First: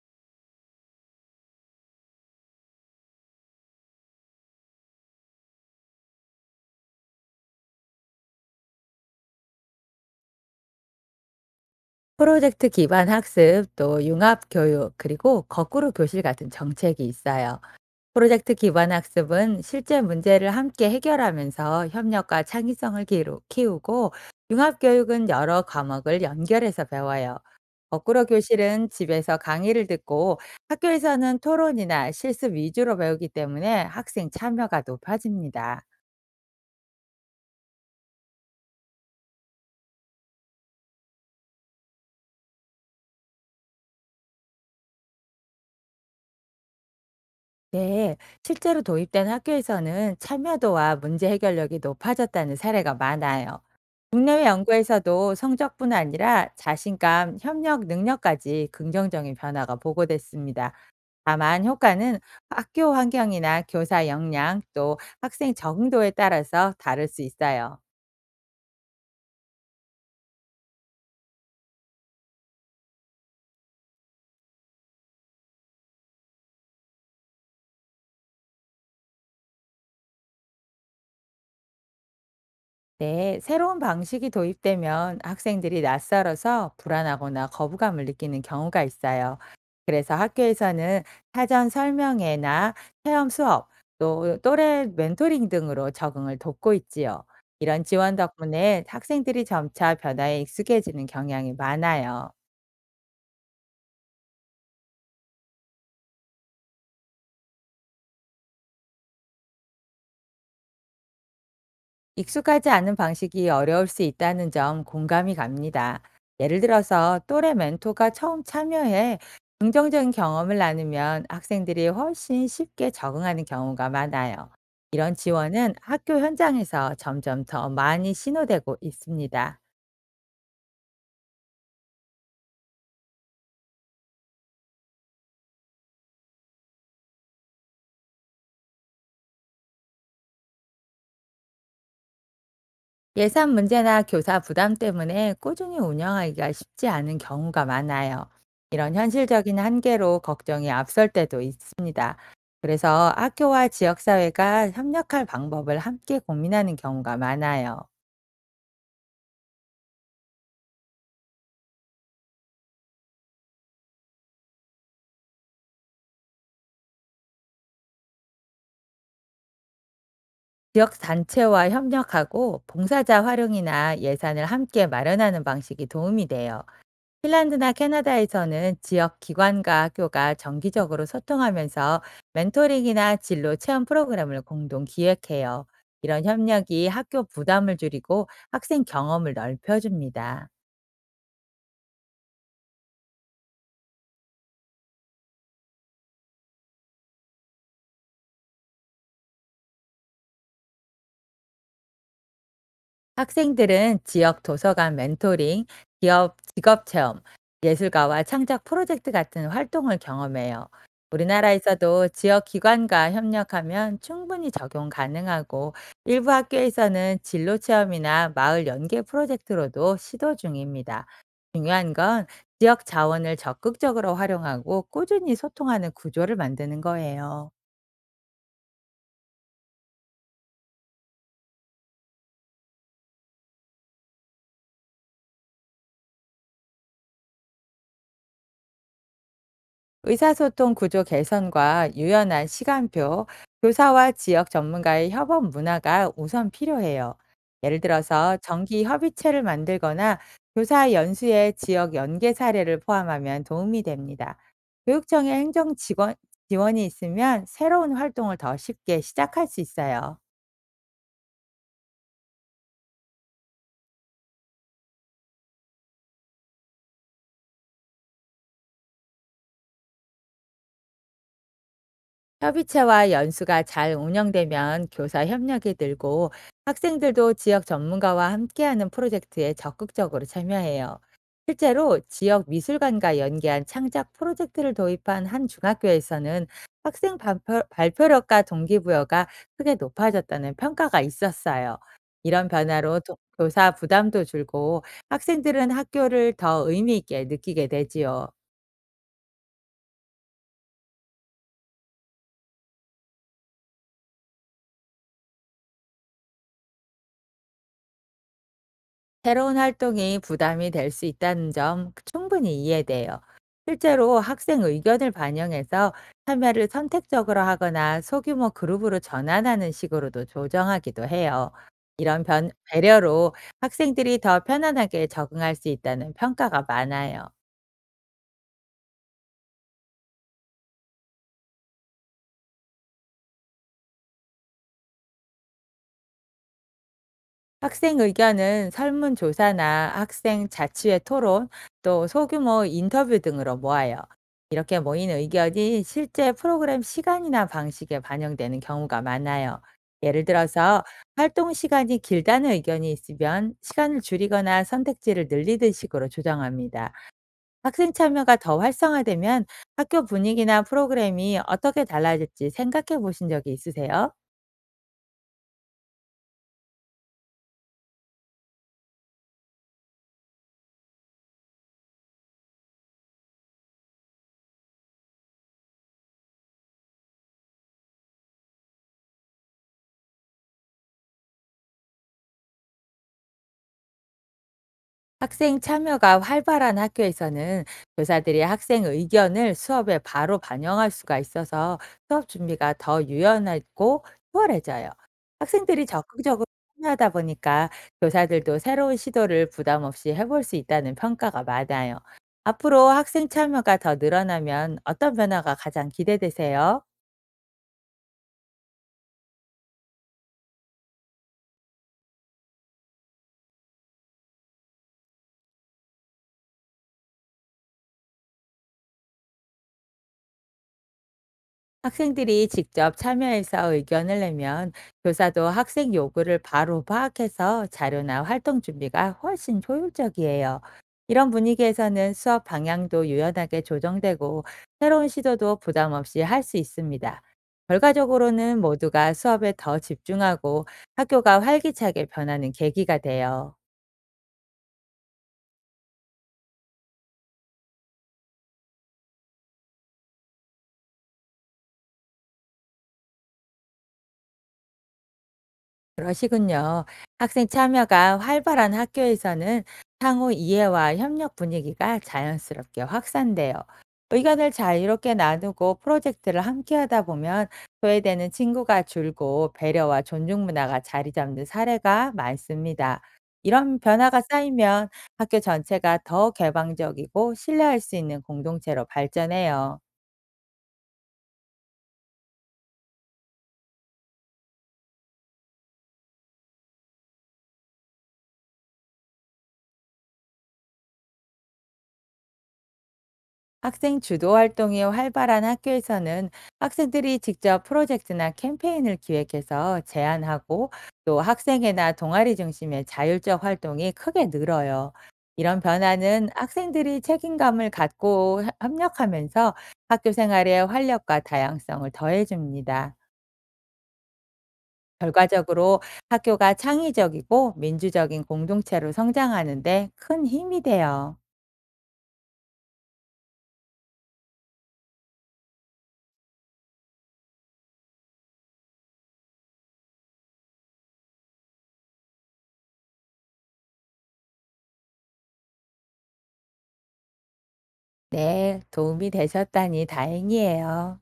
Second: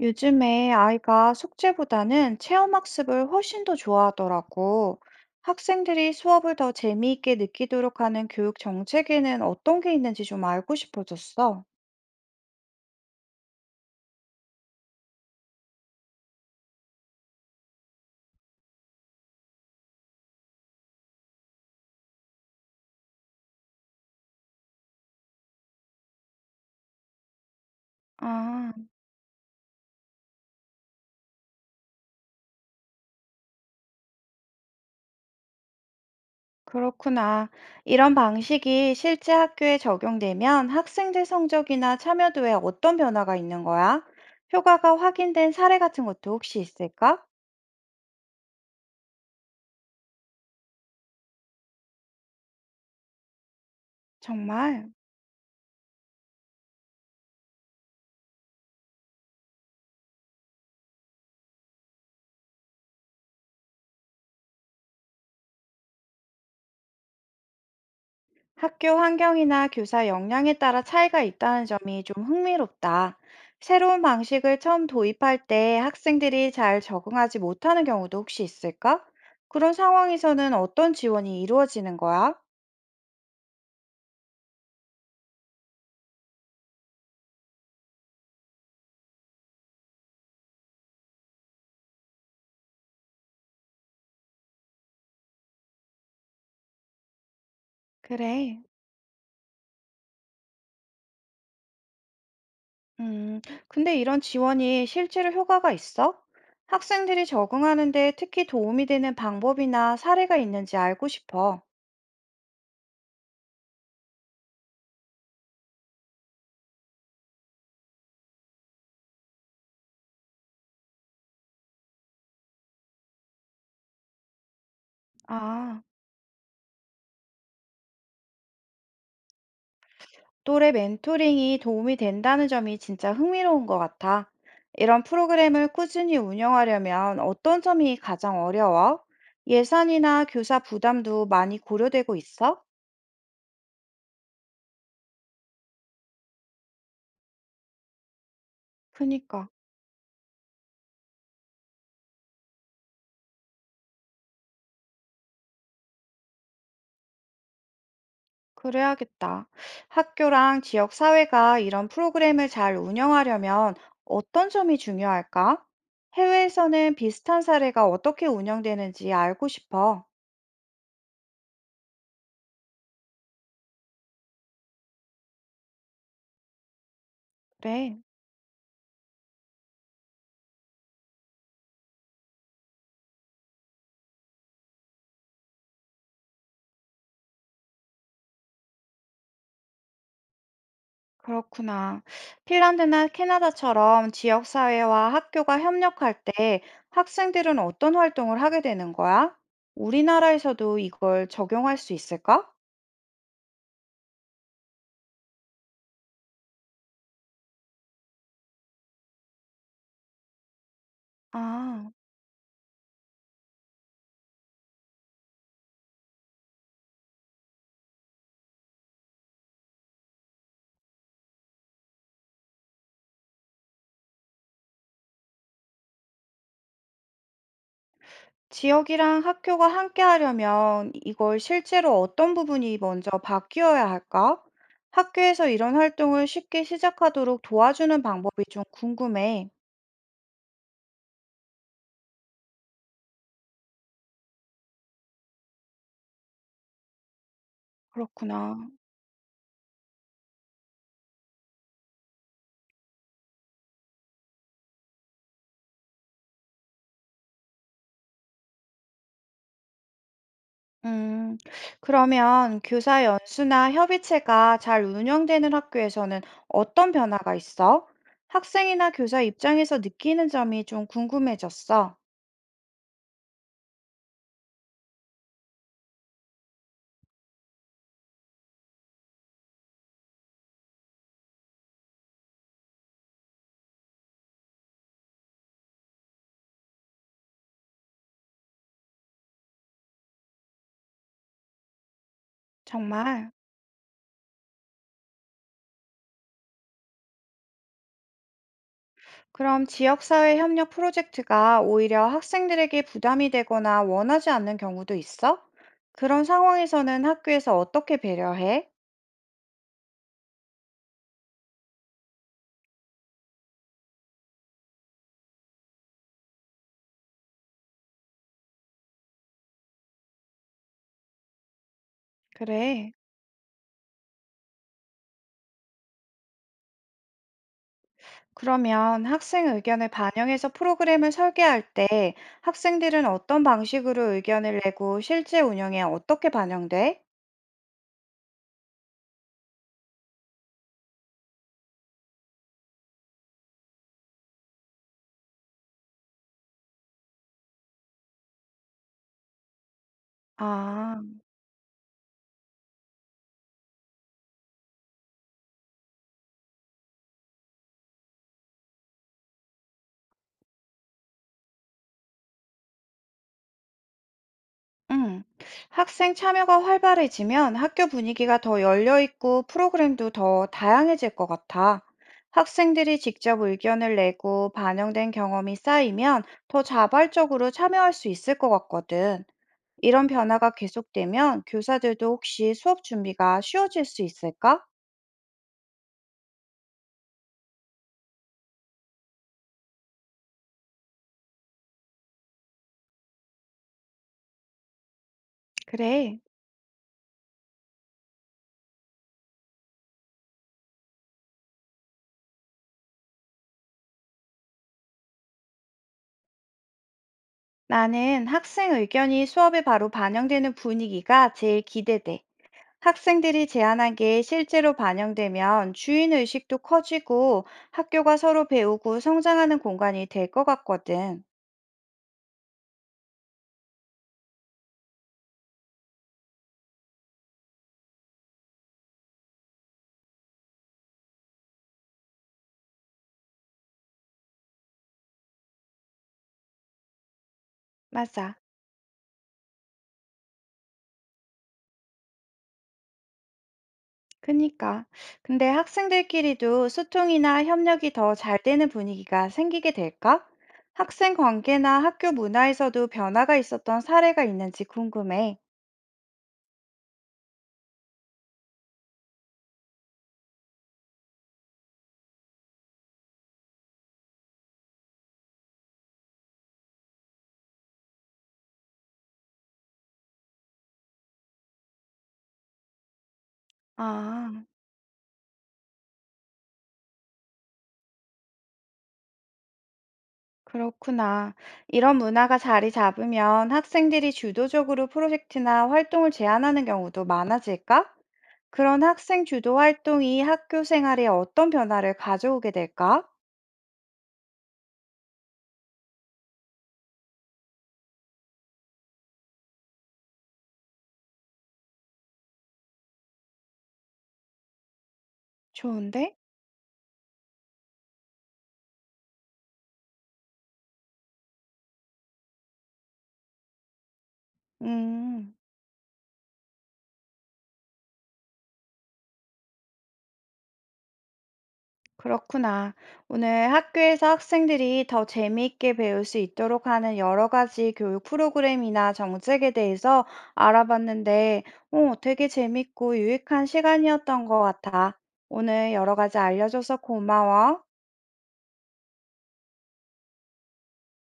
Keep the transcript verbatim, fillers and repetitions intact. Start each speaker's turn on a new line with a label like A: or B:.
A: 요즘에 아이가 숙제보다는 체험학습을 훨씬 더 좋아하더라고. 학생들이 수업을 더 재미있게 느끼도록 하는 교육 정책에는 어떤 게 있는지 좀 알고 싶어졌어.
B: 프로젝트 기반 학습, 또 융합 교육, 그리고 거꾸로 교실 같은 정책이 있어요. 프로젝트 기반 학습은 실제 문제를 함께 해결하면서 협력과 창의성을 기루- 키우고, 융합 교육은 여러 과목을 연결해서 배워요. 거꾸로
A: 아,
B: 교실은 집에서 강의를 듣고 학교에서는 토론이나 실습 위주로 배우기 때문에 학생 참여가 높아집니다.
A: 그렇구나. 이런 방식이 실제 학교에 적용되면 학생들 성적이나 참여도에 어떤 변화가 있는 거야? 효과가 확인된 사례 같은 것도 혹시 있을까?
B: 네, 실제로 도입된 학교에서는 참여도와 문제 해결력이 높아졌다는 사례가 많아요. 국내외
A: 정말.
B: 연구에서도 성적뿐 아니라 자신감, 협력 능력까지 긍정적인 변화가 보고됐습니다. 다만 효과는 학교 환경이나 교사 역량 또 학생 적응도에 따라서 다를 수 있어요.
A: 학교 환경이나 교사 역량에 따라 차이가 있다는 점이 좀 흥미롭다. 새로운 방식을 처음 도입할 때 학생들이 잘 적응하지 못하는 경우도 혹시 있을까? 그런 상황에서는 어떤 지원이 이루어지는 거야?
B: 네, 새로운 방식이 도입되면 학생들이 낯설어서 불안하거나 거부감을 느끼는 경우가 있어요. 그래서 학교에서는 사전 설명회나 체험 수업, 또 또래 멘토링 등으로 적응을 돕고 있지요. 이런 지원
A: 그래.
B: 덕분에 학생들이 점차 변화에 익숙해지는 경향이 많아요.
A: 음, 근데 이런 지원이 실제로 효과가 있어? 학생들이 적응하는데 특히 도움이 되는 방법이나 사례가 있는지 알고 싶어.
B: 익숙하지 않은 방식이 어려울 수 있다는 점 공감이 갑니다. 예를 들어서 또래 멘토가 처음 참여해 긍정적인 경험을 나누면 학생들이 훨씬 쉽게 적응하는 경우가 많아요. 이런 지원은
A: 아.
B: 학교 현장에서 점점 더 많이 신호되고 있습니다.
A: 또래 멘토링이 도움이 된다는 점이 진짜 흥미로운 것 같아. 이런 프로그램을 꾸준히 운영하려면 어떤 점이 가장 어려워? 예산이나 교사 부담도 많이 고려되고 있어?
B: 예산 문제나 교사 부담 때문에 꾸준히 운영하기가 쉽지 않은 경우가 많아요. 이런
A: 그니까,
B: 현실적인 한계로 걱정이 앞설 때도 있습니다. 그래서 학교와 지역사회가 협력할 방법을 함께 고민하는 경우가 많아요.
A: 그래야겠다. 학교랑 지역 사회가 이런 프로그램을 잘 운영하려면 어떤 점이 중요할까? 해외에서는 비슷한 사례가 어떻게 운영되는지 알고 싶어.
B: 지역단체와 협력하고 봉사자 활용이나 예산을 함께 마련하는 방식이 도움이 돼요. 핀란드나
A: 그래.
B: 캐나다에서는 지역 기관과 학교가 정기적으로 소통하면서 멘토링이나 진로 체험 프로그램을 공동 기획해요. 이런 협력이 학교 부담을 줄이고 학생 경험을 넓혀줍니다.
A: 그렇구나. 핀란드나 캐나다처럼 지역사회와 학교가 협력할 때 학생들은 어떤 활동을 하게 되는 거야? 우리나라에서도 이걸 적용할 수 있을까?
B: 학생들은 지역 도서관 멘토링, 기업 직업 체험, 예술가와 창작 프로젝트 같은 활동을 경험해요.
A: 아,
B: 우리나라에서도 지역 기관과 협력하면 충분히 적용 가능하고 일부 학교에서는 진로 체험이나 마을 연계 프로젝트로도 시도 중입니다. 중요한 건 지역 자원을 적극적으로 활용하고 꾸준히 소통하는 구조를 만드는 거예요.
A: 지역이랑 학교가 함께 하려면 이걸 실제로 어떤 부분이 먼저 바뀌어야 할까? 학교에서 이런 활동을 쉽게 시작하도록 도와주는 방법이 좀 궁금해.
B: 의사소통 구조 개선과 유연한 시간표, 교사와 지역 전문가의 협업 문화가 우선 필요해요. 예를 들어서
A: 그렇구나.
B: 정기 협의체를 만들거나 교사 연수의 지역 연계 사례를 포함하면 도움이 됩니다. 교육청의 행정 직원, 지원이 있으면 새로운 활동을 더 쉽게 시작할 수 있어요.
A: 음, 그러면 교사 연수나 협의체가 잘 운영되는 학교에서는 어떤 변화가 있어? 학생이나 교사 입장에서 느끼는 점이 좀 궁금해졌어.
B: 협의체와 연수가 잘 운영되면 교사 협력이 늘고 학생들도 지역 전문가와 함께하는 프로젝트에 적극적으로 참여해요. 실제로 지역 미술관과 연계한 창작 프로젝트를 도입한 한 중학교에서는 학생 발표, 발표력과 동기부여가 크게 높아졌다는 평가가 있었어요. 이런 변화로 도-
A: 정말.
B: 교사 부담도 줄고 학생들은 학교를 더 의미 있게 느끼게 되지요.
A: 그럼 지역사회 협력 프로젝트가 오히려 학생들에게 부담이 되거나 원하지 않는 경우도 있어? 그런 상황에서는 학교에서 어떻게 배려해?
B: 새로운 활동이 부담이 될 수 있다는 점 충분히 이해돼요. 실제로 학생 의견을 반영해서 참여를 선택적으로 하거나 소규모 그룹으로 전환하는 식으로도 조정하기도 해요. 이런 변,
A: 그래.
B: 배려로 학생들이 더 편안하게 적응할 수 있다는 평가가 많아요.
A: 그러면 학생 의견을 반영해서 프로그램을 설계할 때 학생들은 어떤 방식으로 의견을 내고 실제 운영에 어떻게 반영돼?
B: 학생 의견은 설문조사나 학생 자치회 토론, 또 소규모 인터뷰 등으로 모아요. 이렇게 모인 의견이 실제 프로그램 시간이나 방식에 반영되는 경우가 많아요. 예를 들어서
A: 아,
B: 활동 시간이 길다는 의견이 있으면 시간을 줄이거나 선택지를 늘리는 식으로 조정합니다. 학생 참여가 더 활성화되면 학교 분위기나 프로그램이 어떻게 달라질지 생각해 보신 적이 있으세요?
A: 응. 학생 참여가 활발해지면 학교 분위기가 더 열려있고 프로그램도 더 다양해질 것 같아. 학생들이 직접 의견을 내고 반영된 경험이 쌓이면 더 자발적으로 참여할 수 있을 것 같거든. 이런 변화가 계속되면 교사들도 혹시 수업 준비가 쉬워질 수 있을까?
B: 학생 참여가 활발한 학교에서는 교사들이 학생 의견을 수업에 바로 반영할 수가 있어서 수업 준비가 더 유연하고 수월해져요. 학생들이
A: 그래.
B: 적극적으로 참여하다 보니까 교사들도 새로운 시도를 부담 없이 해볼 수 있다는 평가가 많아요. 앞으로 학생 참여가 더 늘어나면 어떤 변화가 가장 기대되세요?
A: 나는 학생 의견이 수업에 바로 반영되는 분위기가 제일 기대돼. 학생들이 제안한 게 실제로 반영되면 주인 의식도 커지고 학교가 서로 배우고 성장하는 공간이 될 것 같거든.
B: 학생들이 직접 참여해서 의견을 내면 교사도 학생 요구를 바로 파악해서 자료나 활동 준비가 훨씬 효율적이에요. 이런 분위기에서는 수업 방향도 유연하게 조정되고 새로운 시도도 부담 없이 할 수 있습니다.
A: 맞아.
B: 결과적으로는 모두가 수업에 더 집중하고 학교가 활기차게 변하는 계기가 돼요.
A: 그니까. 근데 학생들끼리도 소통이나 협력이 더 잘 되는 분위기가 생기게 될까? 학생 관계나 학교 문화에서도 변화가 있었던 사례가 있는지 궁금해.
B: 그러시군요. 학생 참여가 활발한 학교에서는 상호 이해와 협력 분위기가 자연스럽게 확산돼요. 의견을 자유롭게 나누고 프로젝트를 함께 하다 보면 소외되는 친구가 줄고 배려와 존중 문화가 자리 잡는 사례가 많습니다. 이런 변화가
A: 아.
B: 쌓이면 학교 전체가 더 개방적이고 신뢰할 수 있는 공동체로 발전해요.
A: 그렇구나. 이런 문화가 자리 잡으면 학생들이 주도적으로 프로젝트나 활동을 제안하는 경우도 많아질까? 그런 학생 주도 활동이 학교 생활에 어떤 변화를 가져오게 될까?
B: 학생 주도 활동이 활발한 학교에서는 학생들이 직접 프로젝트나 캠페인을 기획해서 제안하고 또 학생회나 동아리 중심의 자율적 활동이 크게 늘어요. 이런
A: 좋은데?
B: 변화는 학생들이 책임감을 갖고 하- 협력하면서 학교 생활의 활력과 다양성을 더해줍니다.
A: 음.
B: 결과적으로 학교가 창의적이고 민주적인 공동체로 성장하는데 큰 힘이 돼요.
A: 그렇구나. 오늘 학교에서 학생들이 더 재미있게 배울 수 있도록 하는 여러 가지 교육 프로그램이나 정책에 대해서 알아봤는데, 어, 되게 재밌고 유익한 시간이었던 것 같아. 오늘 여러 가지 알려줘서 고마워.
B: 네, 도움이 되셨다니 다행이에요.